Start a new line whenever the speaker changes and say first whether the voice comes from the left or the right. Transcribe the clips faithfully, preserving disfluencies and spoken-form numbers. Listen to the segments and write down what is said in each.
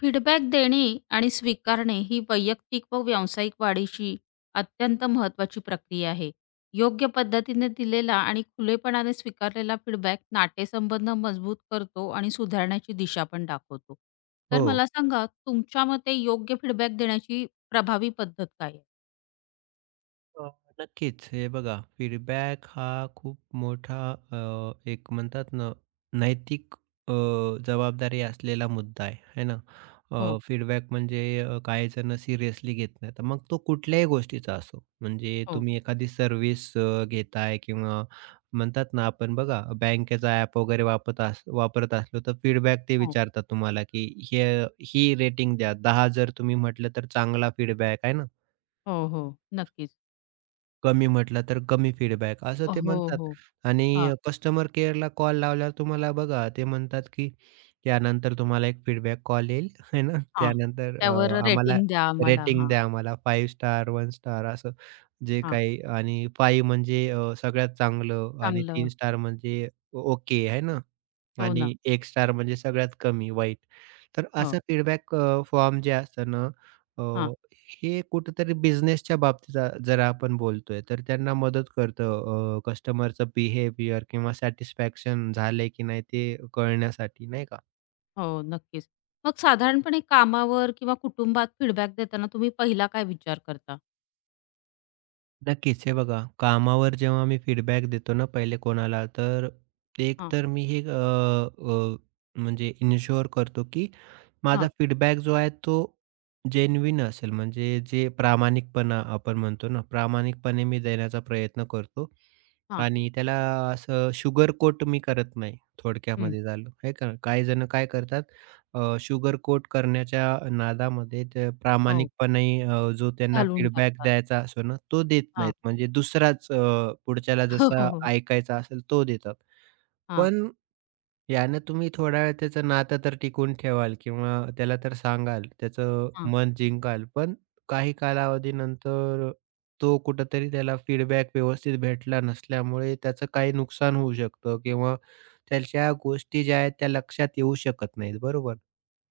left: Feedback देणे आणि स्वीकारणे ही वैयक्तिक व व्यावसायिक वाढीची अत्यंत महत्त्वाची प्रक्रिया आहे. योग्य पद्धतीने दिलेला आणि खुलेपणाने स्वीकारलेला फीडबॅक नातेसंबंध मजबूत करतो आणि सुधारण्याची दिशा पण दाखवतो. तर
right: हो.
left: मला सांगा, तुमच्या मते योग्य फीडबॅक देण्याची प्रभावी पद्धत काय आहे?
right: अ, नक्कीच. हे बघा फीडबॅक हा खूप मोठा, अ, एक म्हणतात ना नैतिक अ, जबाबदारी असलेला मुद्दा आहे, है ना?
left: हो,
right: अ, फीडबॅक म्हणजे, अ, काही जण सिरियसली घेत नाहीत. मग तो कुठल्याही गोष्टीचा असो. म्हणजे
left: हो,
right: तुम्ही एखादी सर्व्हिस अ, घेताय किंवा म्हणतात ना, आपण बघा बँकेचा ॲप वगैरे वापरत अस वापरत असलो तर फीडबॅक ते
left: हो,
right: विचारतात तुम्हाला, की हे ही रेटिंग द्या. दहा जर तुम्ही म्हटलं तर चांगला फीडबॅक आहे ना?
left: हो, हो. नक्कीच.
right: कमी म्हटला तर कमी फीडबॅक असं ते
left: हो,
right: म्हणतात.
left: हो. हां,
right: आणि कस्टमर केअरला कॉल लावल्यावर तुम्हाला बघा ते म्हणतात की त्यानंतर तुम्हाला एक फीडबॅक कॉल येईल है ना,
left: हां.
right: त्यानंतर
left: त्यावर
right: अ, आम्हाला
left: रेटिंग द्या आम्हाला.
right: रेटिंग
left: हां,
right: द्या. आम्हाला पाच स्टार, वन स्टार असं जे
left: हां.
right: काही, आणि पाच म्हणजे अ, सगळ्यात चांगलं, आणि
left: चांगलं.
right: तीन स्टार म्हणजे ओके आहे ना,
left: हो ना.
right: आणि एक स्टार म्हणजे सगळ्यात कमी वाईट. तर
left: हो.
right: असं फीडबॅक फॉर्म जे असतं ना, अ,
left: हां.
right: हे कुठेतरी बिझनेसच्या बाबतीत, अ, जर आपण बोलतोय, तर त्यांना मदत करतं, अ, कस्टमरचं बिहेवियर किंवा सॅटिस्फॅक्शन झालंय की नाही ते कळण्यासाठी, नाही का?
left: हो, नक्कीच. मग साधारणपणे कामावर किंवा कुटुंबात फीडबॅक देताना तुम्ही पहिला काय विचार करता?
right: नक्कीच. हे बघा, कामावर जेव्हा मी फीडबॅक देतो ना पहिले कोणाला, तर एक
left: हां,
right: तर मी हे अ, अ, म्हणजे इन्शुअर करतो, की
left: हां,
right: माझा फीडबॅक जो आहे तो जेन्युइन असेल. म्हणजे जे प्रामाणिकपणा आपण म्हणतो ना, प्रामाणिकपणे मी देण्याचा प्रयत्न करतो
left: हां.
right: आणि त्याला असं शुगर कोट मी करत नाही.
left: हं.
right: थोडक्यामध्ये झालं, हे का, काही जण काय करतात शुगर कोट करण्याच्या नादामध्ये ते
left: हो,
right: प्रामाणिकपणे, अ, जो त्यांना
left: घालून
right: फीडबॅक
left: टाकतात.
right: द्यायचा असतो ना, तो देत
left: हां.
right: नाहीत. म्हणजे दुसराच, अ, पुढच्याला
left: हो, हो,
right: जसा
left: हो.
right: ऐकायचा असेल तो देतात.
left: हां,
right: पण यानं तुम्ही थोडा वेळ त्याचं नातं तर टिकवून ठेवाल किंवा त्याला तर सांगाल, त्याचं
left: हां.
right: मन जिंकाल. पण काही कालावधीनंतर तो कुठेतरी त्याला फीडबॅक व्यवस्थित भेटला नसल्यामुळे त्याचं काही नुकसान होऊ शकतं किंवा त्याच्या गोष्टी ज्या आहेत त्या लक्षात येऊ शकत नाहीत, बरोबर?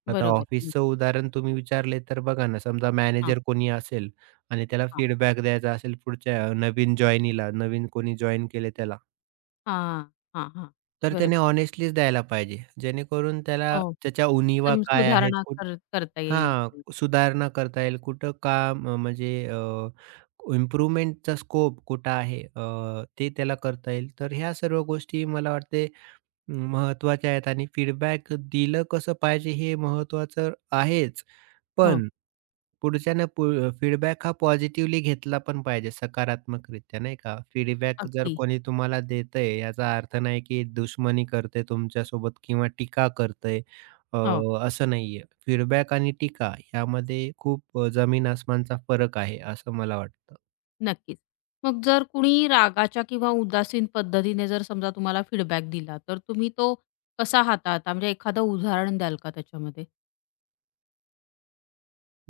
right: आता
left: बरोबर.
right: ऑफिसचं
left: नक्कीच.
right: उदाहरण तुम्ही विचारले तर बघा ना, समजा
left: हां,
right: मॅनेजर कोणी असेल आणि त्याला
left: हां.
right: फीडबॅक द्यायचा असेल पुढच्या नवीन जॉइनीला, नवीन कोणी जॉइन केले त्याला.
left: हां, हां, हां.
right: तर
left: बरोबर.
right: त्याने हॉनेस्टलीच द्यायला पाहिजे. जेणेकरून त्याला
left: हो.
right: त्याच्या उणिवा
left: तर
right: काय आहेत,
left: सुधारणा
right: कुठ
left: कर करता येईल.
right: हां, सुधारणा करता येईल. कुठं काम, अ, म्हणजे, अ, इम्प्रूव्हमेंटचा स्कोप कुठं आहे, अ, ते त्याला करता येईल. तर ह्या सर्व गोष्टी मला वाटते महत्त्वाच्या आहेत आणि फीडबॅक दिलं कसं पाहिजे हे महत्त्वाचं आहेच.
left: हो,
right: पण पुढच्यानं पु अ, फीडबॅक हा पॉझिटिव्हली घेतला पण पाहिजे, सकारात्मकरित्या, नाही का? फीडबॅक जर
left: अगदी.
right: कोणी तुम्हाला देतंय याचा अर्थ नाही की दुश्मनी करतंय तुमच्यासोबत किंवा टीका करतंय, अ,
left: हो,
right: असं नाहीये. फीडबॅक आणि टीका यामध्ये खूप, अ, जमीन-आसमानचा फरक आहे, असं मला वाटतं.
left: नक्कीच. मग जर कुणी रागाच्या किंवा उदासीन पद्धतीने जर समजा तुम्हाला फीडबॅक दिला, तर तुम्ही तो कसा हाताळता? म्हणजे एखादं उदाहरण द्याल का त्याच्यामध्ये?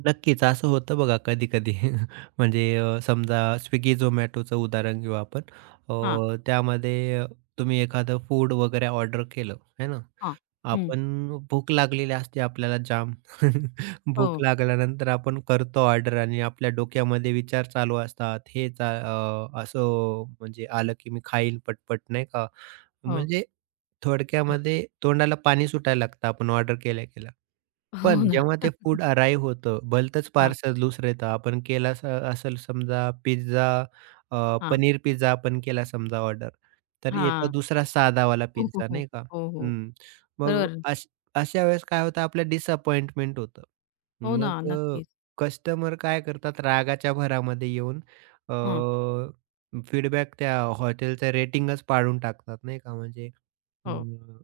right: नक्कीच, असं होतं बघा कधी-कधी. म्हणजे, अ, समजा Swiggy, Zomatoचं उदाहरण घेऊ आपण. अ, त्यामध्ये तुम्ही एखादं फूड वगैरे ऑर्डर केलं, है ना?
left: हां. हं.
right: आपण भूक लागलेली असते आपल्याला जाम. भूक
left: हो,
right: लागल्यानंतर आपण करतो ऑर्डर आणि आपल्या डोक्यामध्ये विचार चालू असतात. हे चा अ, असं म्हणजे आलं की मी खाईन पटपट, नाही का?
left: हो.
right: म्हणजे थोडक्यामध्ये तोंडाला पाणी सुटायला लागतं आपण ऑर्डर केल्या-केल्या.
left: हो
right: पण
left: ना.
right: जेव्हा ते फूड अराईव्ह होतं, भलतंच
left: हां,
right: पार्सल दुसरं येतं. आपण केला अस असेल समजा पिझ्झा, अ,
left: हां,
right: पनीर पिझ्झा आपण केला समजा ऑर्डर. तर येतो
left: हां.
right: दुसरा साधावाला
left: हो, हो,
right: पिझ्झा,
left: हो.
right: नाही का?
left: हो, हो.
right: हं. मग
left: बरोबर.
right: अश अशा वेळेस काय होतं, आपलं डिसअपॉइंटमेंट होतं.
left: हो ना,
right: मग
left: नक्कीच.
right: कस्टमर काय करतात, रागाच्या भरामध्ये येऊन
left: हं.
right: फीडबॅक त्या हॉटेलचं रेटिंगच पाडून टाकतात, नाही का? म्हणजे
left: हो.
right: अं,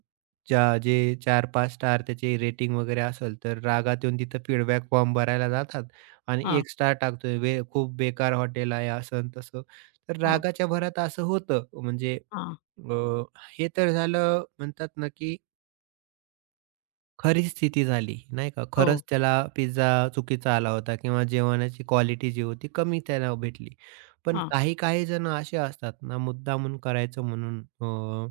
right: ज्या जे चार पाच स्टार त्याची रेटिंग वगैरे असेल, तर रागात येऊन तिथं फीडबॅक फॉर्म भरायला जातात आणि
left: हां.
right: एक स्टार टाकतोय, "वे खूप बेकार हॉटेल आहे." असं अन् तसं. तर
left: हो.
right: रागाच्या भरात असं होतं. म्हणजे,
left: हां.
right: अ, हे तर झालं म्हणतात ना, की खरी स्थिती झाली, नाही का?
left: हो.
right: खरंच त्याला पिझ्झा चुकीचा आला होता किंवा जेवणाची क्वालिटी जी होती कमी त्याला भेटली. पण
left: हां.
right: काही-काही जण असे असतात ना, मुद्दामून करायचं म्हणून, अ,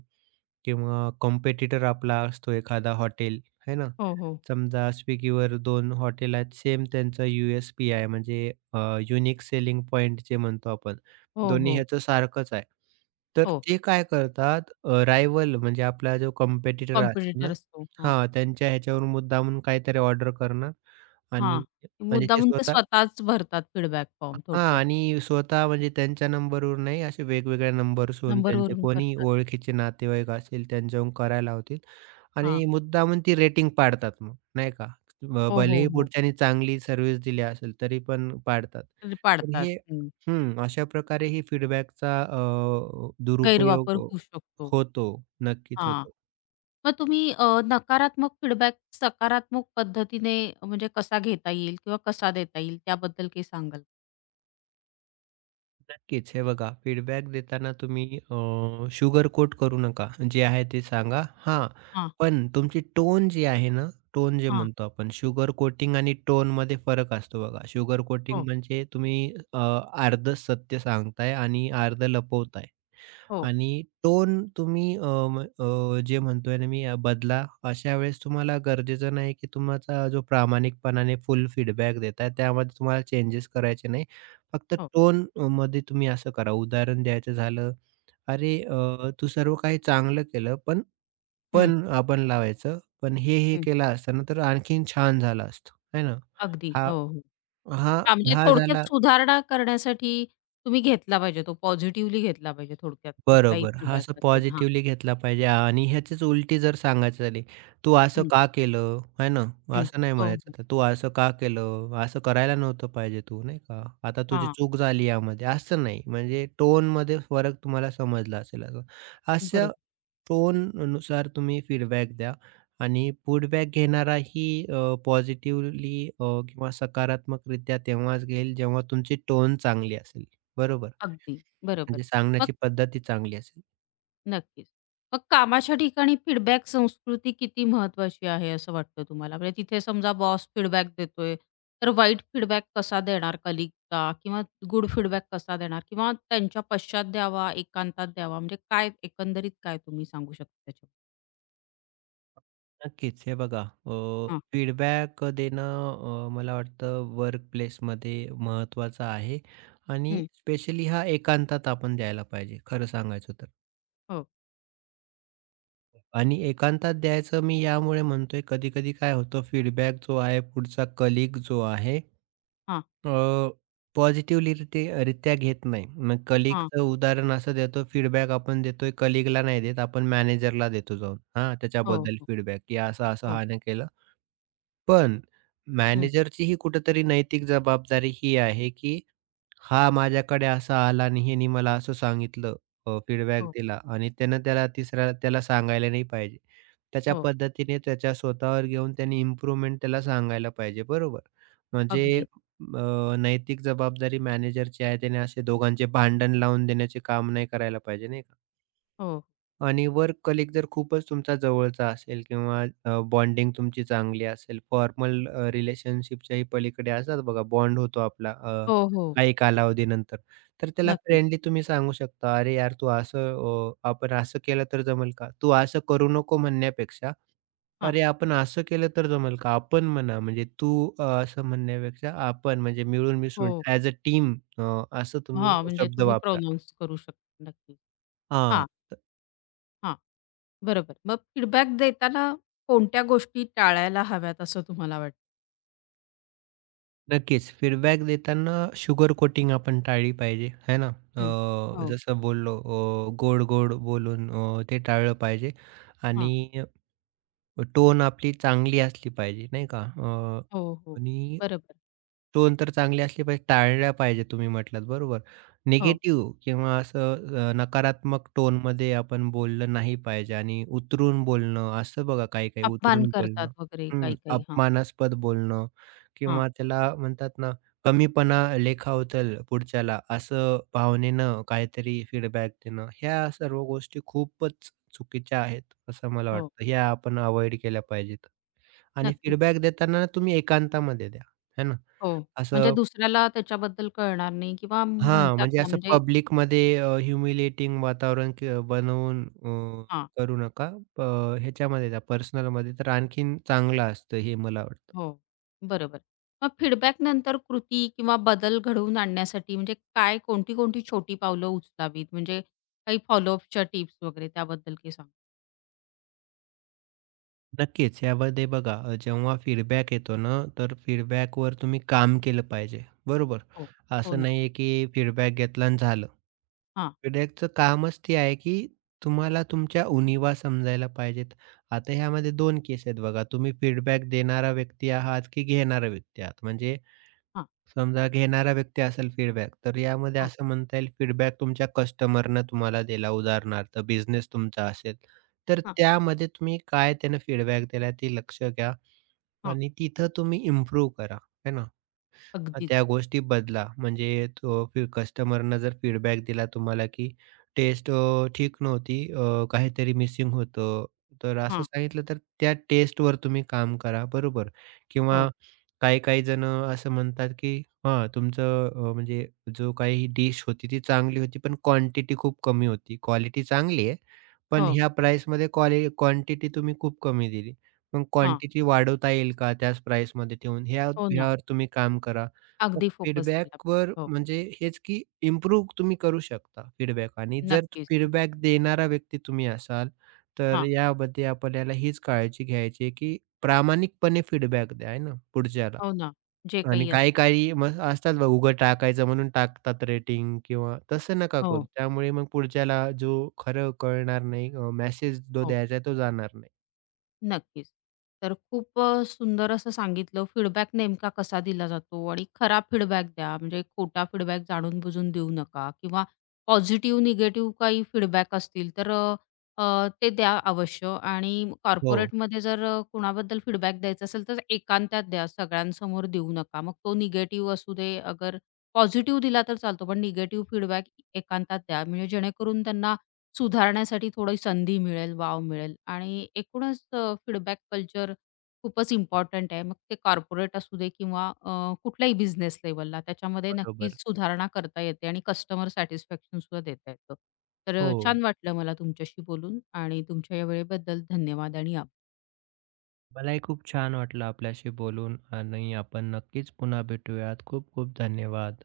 right: किंवा कॉम्पिटिटर आपला असतो एखादा हॉटेल, आहे ना?
left: हो, हो.
right: समजा Swiggyवर दोन हॉटेल आहेत. सेम त्यांचा यू-एस-पी आहे, म्हणजे युनिक सेलिंग पॉइंट जे म्हणतो आपण.
left: हो,
right: दोन्ही
left: हो.
right: ह्याचं सारखंच आहे. तर
left: हो.
right: ते काय करतात, अ, म्हणजे आपला जो कॉम्पिटिटर असेल ना,
left: कॉम्पिटिटर असतो. हां.
right: हां, त्यांच्या ह्याच्यावरून मुद्दामून काहीतरी ऑर्डर करणार आणि,
left: हां.
right: म्हणजे ते
left: मुद्दामून ते
right: स्वतः,
left: स्वतःच भरतात फीडबॅक फॉर्म
right: हां,
left: थोडक्यात.
right: आणि स्वतः म्हणजे त्यांच्या नंबरवर नाही, असे वेगवेगळ्या नंबर्सहून त्यांचे
left: नंबरवरून
right: कोणी
left: करतात.
right: ओळखीचे नातेवाईक असतील त्यांच्याहून करायला लावतील
left: हां.
right: आणि मुद्दामून ती रेटिंग पाडतात मग, नाही का? ब
left: हो, हो,
right: भलेही
left: हो.
right: पुढच्यानी चांगली सर्व्हिस दिली असेल, तरी पण पाडतात. तर
left: पाडतात.
right: हे,
left: हं.
right: हं, अशा प्रकारे ही फीडबॅकचा, अ,
left: गैरवापर
right: दुरुपयोग
left: होऊ शकतो.
right: होतो. नक्कीच
left: हां.
right: होतो.
left: मग तुम्ही अ, नकारात्मक फीडबॅक सकारात्मक पद्धतीने म्हणजे कसा घेता येईल किंवा कसा देता येईल त्याबद्दल काही सांगाल?
right: नक्कीच. हे बघा, फीडबॅक देताना तुम्ही शुगर कोट करू नका. जे आहे ते सांगा. हां,
left: हां,
right: पण तुमची टोन जी आहे ना, टोन जे
left: हां.
right: म्हणतो आपण, शुगर कोटिंग आणि टोनमध्ये फरक असतो बघा. शुगर कोटिंग
left: हो,
right: म्हणजे तुम्ही, अ, अर्धं सत्य सांगताय आणि अर्धं लपवताय.
left: हो,
right: आणि टोन तुम्ही, अ, म अ, जे म्हणतोय ना मी, अ, बदला. अशा वेळेस तुम्हाला गरजेचं नाही की तुमचा जो प्रामाणिकपणाने फुल फीडबॅक देताय त्यामध्ये तुम्हाला चेंजेस करायचे नाही. फक्त
left: हो.
right: टोन मध्ये तुम्ही असं करा. उदाहरण द्यायचं झालं, "अरे, अ, तू सर्व काही चांगलं केलं, पण,
left: हं,
right: पण आपण लावायचं. पण हे, हे
left: हं.
right: केलं असतं ना तर आणखीन छान झालं असतं." है ना?
left: अगदी.
right: हा
left: हो, हो.
right: हा
left: हां, म्हणजे
right: हा
left: थोडक्यात
right: झाला
left: सुधारणा करण्यासाठी तुम्ही घेतला पाहिजे तो पॉझिटिव्हली घेतला पाहिजे थोडक्यात कुठलाही
right: बरोबर. हा,
left: फीडबॅक
right: असं
left: असेल. हां.
right: पॉझिटिव्हली घेतला पाहिजे, आणि ह्याचीच उलटी जर सांगायची झाली, "तू असं
left: हं,
right: का केलं?" है ना?
left: हं.
right: असं नाही
left: हो, हो.
right: म्हणायचं. तर, "तू असं का केलं? असं करायला नव्हतं पाहिजे तू, नाही का? आता तुझी
left: हां,
right: चूक झाली यामध्ये." असं नाही. म्हणजे टोनमध्ये फरक तुम्हाला समजला असेल असं. अशा
left: बरोबर.
right: टोननुसार तुम्ही फीडबॅक द्या आणि फीडबॅक घेणाराही पॉझिटिव्हली किंवा सकारात्मकरित्या तेव्हाच घेईल, जेव्हा तुमची टोन चांगली असेल. बरोबर.
left: अगदी बरोबर.
right: म्हणजे सांगण्याची पद्धती चांगली असेल.
left: नक्कीच. मग कामाच्या ठिकाणी फीडबॅक संस्कृती किती महत्वाची आहे असं वाटतं तुम्हाला? म्हणजे तिथे समजा बॉस फीडबॅक देतोय, तर वाईट फीडबॅक कसा देणार कलीगचा किंवा गुड फीडबॅक कसा देणार? किंवा त्यांच्या पश्चात द्यावा, एकांतात द्यावा म्हणजे काय एकंदरीत काय तुम्ही सांगू शकता त्याच्यावर?
right: नक्कीच. हे बघा, अ,
left: हां.
right: फीडबॅक देणं, अ, मला वाटतं वर्कप्लेसमध्ये महत्त्वाचं आहे, आणि
left: हं.
right: स्पेशली हा एकांतात आपण द्यायला पाहिजे, खरं सांगायचं तर.
left: हो.
right: आणि एकांतात द्यायचं मी यामुळे म्हणतोय, कधी-कधी काय होतं, फीडबॅक जो आहे पुढचा कलीग जो आहे,
left: हां.
right: अ, पॉझिटिव्हली रित्या घेत नाही. मग
left: हां.
right: कलीगचं उदाहरण असं देतो, फीडबॅक आपण देतोय, कलीगला नाही देत, आपण मॅनेजरला देतो जाऊन, हां,
left: हो,
right: त्याच्याबद्दल
left: हो.
right: फीडबॅक की असं-असं,
left: हो.
right: हां, केलं. पण
left: हं.
right: मॅनेजरची ही कुठेतरी नैतिक जबाबदारी ही आहे, की हा माझ्याकडे असा आला आणि ह्यानी मला असं सांगितलं, अ, फीडबॅक
left: हो.
right: दिला, आणि त्यानं त्याला तिसऱ्याला त्याला सांगायला नाही पाहिजे. त्याच्या
left: हो.
right: पद्धतीने त्याच्या स्वतःवर घेऊन त्याने इम्प्रूव्हमेंट त्याला सांगायला पाहिजे, बरोबर? म्हणजे,
left: अगदी.
right: अ, नैतिक जबाबदारी मॅनेजरची आहे. त्याने असे दोघांचे भांडण लावून देण्याचे काम नाही करायला पाहिजे, नाही का?
left: हो.
right: आणि वर्क कलीग जर खूपच तुमचा जवळचा असेल किंवा, अ, बॉन्डिंग तुमची चांगली असेल, फॉर्मल, अ, रिलेशनशिपच्याही पलीकडे असतात बघा, बॉन्ड होतो आपला, अ,
left: हो, हो.
right: काही कालावधीनंतर. तर त्याला
left: नक्कीच.
right: फ्रेंडली तुम्ही सांगू शकता, "अरे यार, तू असं अ, आपण असं केलं तर जमेल का?" "तू असं करू नको" म्हणण्यापेक्षा,
left: हां.
right: "अरे, आपण असं केलं तर जमेल का?" आपण म्हणा, म्हणजे तू अ, असं म्हणण्यापेक्षा आपण, म्हणजे मिळून मिसळून
left: हो.
right: ॲज अ टीम, असं तुम्ही
left: हां, म्हणजे
right: शब्द
left: तुम्ही
right: वापरा.
left: प्रोनाऊन्स करू शकता. नक्कीच. हां.
right: हां.
left: हां. बरोबर. मग फीडबॅक देताना कोणत्या गोष्टी टाळायला हव्यात असं तुम्हाला वाटतं?
right: नक्कीच. फीडबॅक देताना शुगर कोटिंग आपण टाळली पाहिजे, है ना?
left: हं.
right: अ,
left: हो.
right: जसं बोललो, अ, गोड-गोड बोलून, अ, ते टाळलं पाहिजे
left: हां.
right: आणि टोन आपली चांगली असली पाहिजे, नाही का? अ,
left: हो, हो.
right: आणि
left: बरोबर.
right: टोन तर चांगली असली पाहिजे, टाळल्या पाहिजे तुम्ही म्हटलात बरोबर.
left: हो.
right: निगेटिव्ह किंवा असं, अ, नकारात्मक टोनमध्ये आपण बोललं नाही पाहिजे, आणि उतरून बोलणं असतं बघा, काही-काही
left: अपमान
right: उतरून
left: करतात
right: बोलणं.
left: वगैरे
right: हं,
left: काही-काही. हां,
right: अपमानास्पद बोलणं
left: हां.
right: किंवा त्याला म्हणतात ना, कमीपणा लेखावतेल पुढच्याला, असं भावनेनं काहीतरी फीडबॅक देणं, ह्या सर्व गोष्टी खूपच चुकीच्या आहेत, असं मला
left: हो.
right: वाटतं. ह्या आपण अव्हॉइड केल्या पाहिजेत. आणि
left: नक्कीच.
right: फीडबॅक देताना तुम्ही एकांतामध्ये द्या, है ना.
left: हो. म्हणजे
right: असं,
left: दुसऱ्याला त्याच्याबद्दल कळणार नाही किंवा
right: हां,
left: म्हणतात
right: म्हणजे
left: ना
right: असं
left: म्हणजे
right: पब्लिकमध्ये, अ, वातावरण क बनवून, अ,
left: हां.
right: करू नका. अ, ह्याच्यामध्ये द्या, पर्सनलमध्ये तर आणखीन चांगलं असतं, हे मला वाटतं.
left: हो. बरोबर. मग फीडबॅक नंतर कृती किंवा बदल घडवून आणण्यासाठी म्हणजे काय कोणती, कोणती छोटी पावलं उचलावीत? म्हणजे काही फॉलोअपच्या टिप्स वगैरे त्याबद्दल काही सांगा?
right: नक्कीच. यामध्ये बघा, अ, जेव्हा फीडबॅक येतो ना, तर फीडबॅकवर तुम्ही काम केलं पाहिजे, बरोबर?
left: हो. हो
right: असं
left: ना.
right: नाही आहे की फीडबॅक घेतला आणि झालं. फीडबॅकचं कामच ते आहे की तुम्हाला तुमच्या उणिवा समजायला पाहिजेत. आता ह्यामध्ये दोन केस आहेत बघा. तुम्ही फीडबॅक देणारा व्यक्ती आहात की घेणारा व्यक्ती आहात. म्हणजे
left: हां,
right: समजा घेणारा व्यक्ती असेल फीडबॅक, तर यामध्ये
left: हां,
right: असं म्हणता येईल, फीडबॅक तुमच्या कस्टमरनं तुम्हाला दिला, उदाहरणार्थ बिझनेस तुमचा असेल, तर
left: हां, हां.
right: त्यामध्ये तुम्ही काय त्यानं फीडबॅक दिला ते लक्ष घ्या आणि तिथं तुम्ही इम्प्रूव्ह करा, है ना?
left: अगदीच.
right: त्या गोष्टी बदला. म्हणजे तो फी कस्टमरनं जर फीडबॅक दिला तुम्हाला, की टेस्ट, अ, ठीक नव्हती, अ, काहीतरी मिसिंग होतं. तर असं
left: हां.
right: सांगितलं, तर त्या टेस्टवर तुम्ही काम करा, बरोबर. किंवा
left: हो,
right: काही-काही जणं असं म्हणतात, की हां, तुमचं, अ, म्हणजे जो काही डिश होती ती चांगली होती, पण क्वांटिटी खूप कमी होती. क्वालिटी चांगली आहे, पण
left: हो.
right: ह्या प्राईसमध्ये क्वालि क्वांटिटी तुम्ही खूप कमी दिली. मग
left: हां.
right: क्वांटिटी वाढवता येईल का त्याच प्राईसमध्ये ठेवून? ह्या
left: हो ना.
right: ह्यावर तुम्ही काम करा. मग
left: अगदी फोकस केला पाहिजे.
right: फीडबॅकवर
left: हो.
right: म्हणजे हेच, की इम्प्रूव्ह तुम्ही करू शकता फीडबॅक, आणि जर
left: नक्कीच.
right: फीडबॅक देणारा व्यक्ती तुम्ही असाल, तर
left: हां.
right: यामध्ये आपल्याला हीच काळजी घ्यायची आहे, की प्रामाणिकपणे फीडबॅक द्या आहे ना पुढच्याला
left: हो ना. जे
right: आणि
left: काही असेल.
right: काही-काही मग असतात बघ, उघं टाकायचं म्हणून टाकतात रेटिंग, किंवा तसं नका
left: हो,
right: करू. त्यामुळे मग पुढच्याला जो खरं कळणार नाही, अ, मेसेज जो
left: हो.
right: द्यायचा आहे तो जाणार नाही.
left: नक्कीच. तर खूप अ, सुंदर असं सांगितलं फीडबॅक नेमका कसा दिला जातो आणि खरा फीडबॅक द्या म्हणजे खोटा फीडबॅक जाणून बुजून देऊ नका किंवा पॉझिटिव्ह, निगेटिव्ह काही फीडबॅक असतील तर अ, अ, ते द्या अवश्य आणि
right: हो.
left: कॉर्पोरेटमध्ये जर अ, कुणाबद्दल फीडबॅक द्यायचा असेल तर एकांतात द्या, सगळ्यांसमोर देऊ नका. मग तो निगेटिव्ह असू दे, अगर पॉझिटिव्ह दिला तर चालतो, पण निगेटिव्ह फीडबॅक एकांतात द्या म्हणजे जेणेकरून त्यांना सुधारण्यासाठी थोडी संधी मिळेल, वाव मिळेल आणि एकूणच अ, फीडबॅक कल्चर खूपच इम्पॉर्टंट आहे. मग ते कॉर्पोरेट असू दे किंवा अ, कुठल्याही बिझनेस लेव्हलला त्याच्यामध्ये
right: बरोबर.
left: नक्कीच सुधारणा करता येते आणि कस्टमर सॅटिस्फॅक्शन सुद्धा देता येतं. तर अ,
right: हो.
left: छान वाटलं मला तुमच्याशी बोलून आणि तुमच्या या वेळेबद्दल धन्यवाद आणि आभार.
right: मलाही खूप छान वाटलं आपल्याशी बोलून आणि आपण नक्कीच पुन्हा भेटूयात. खूप खूप धन्यवाद.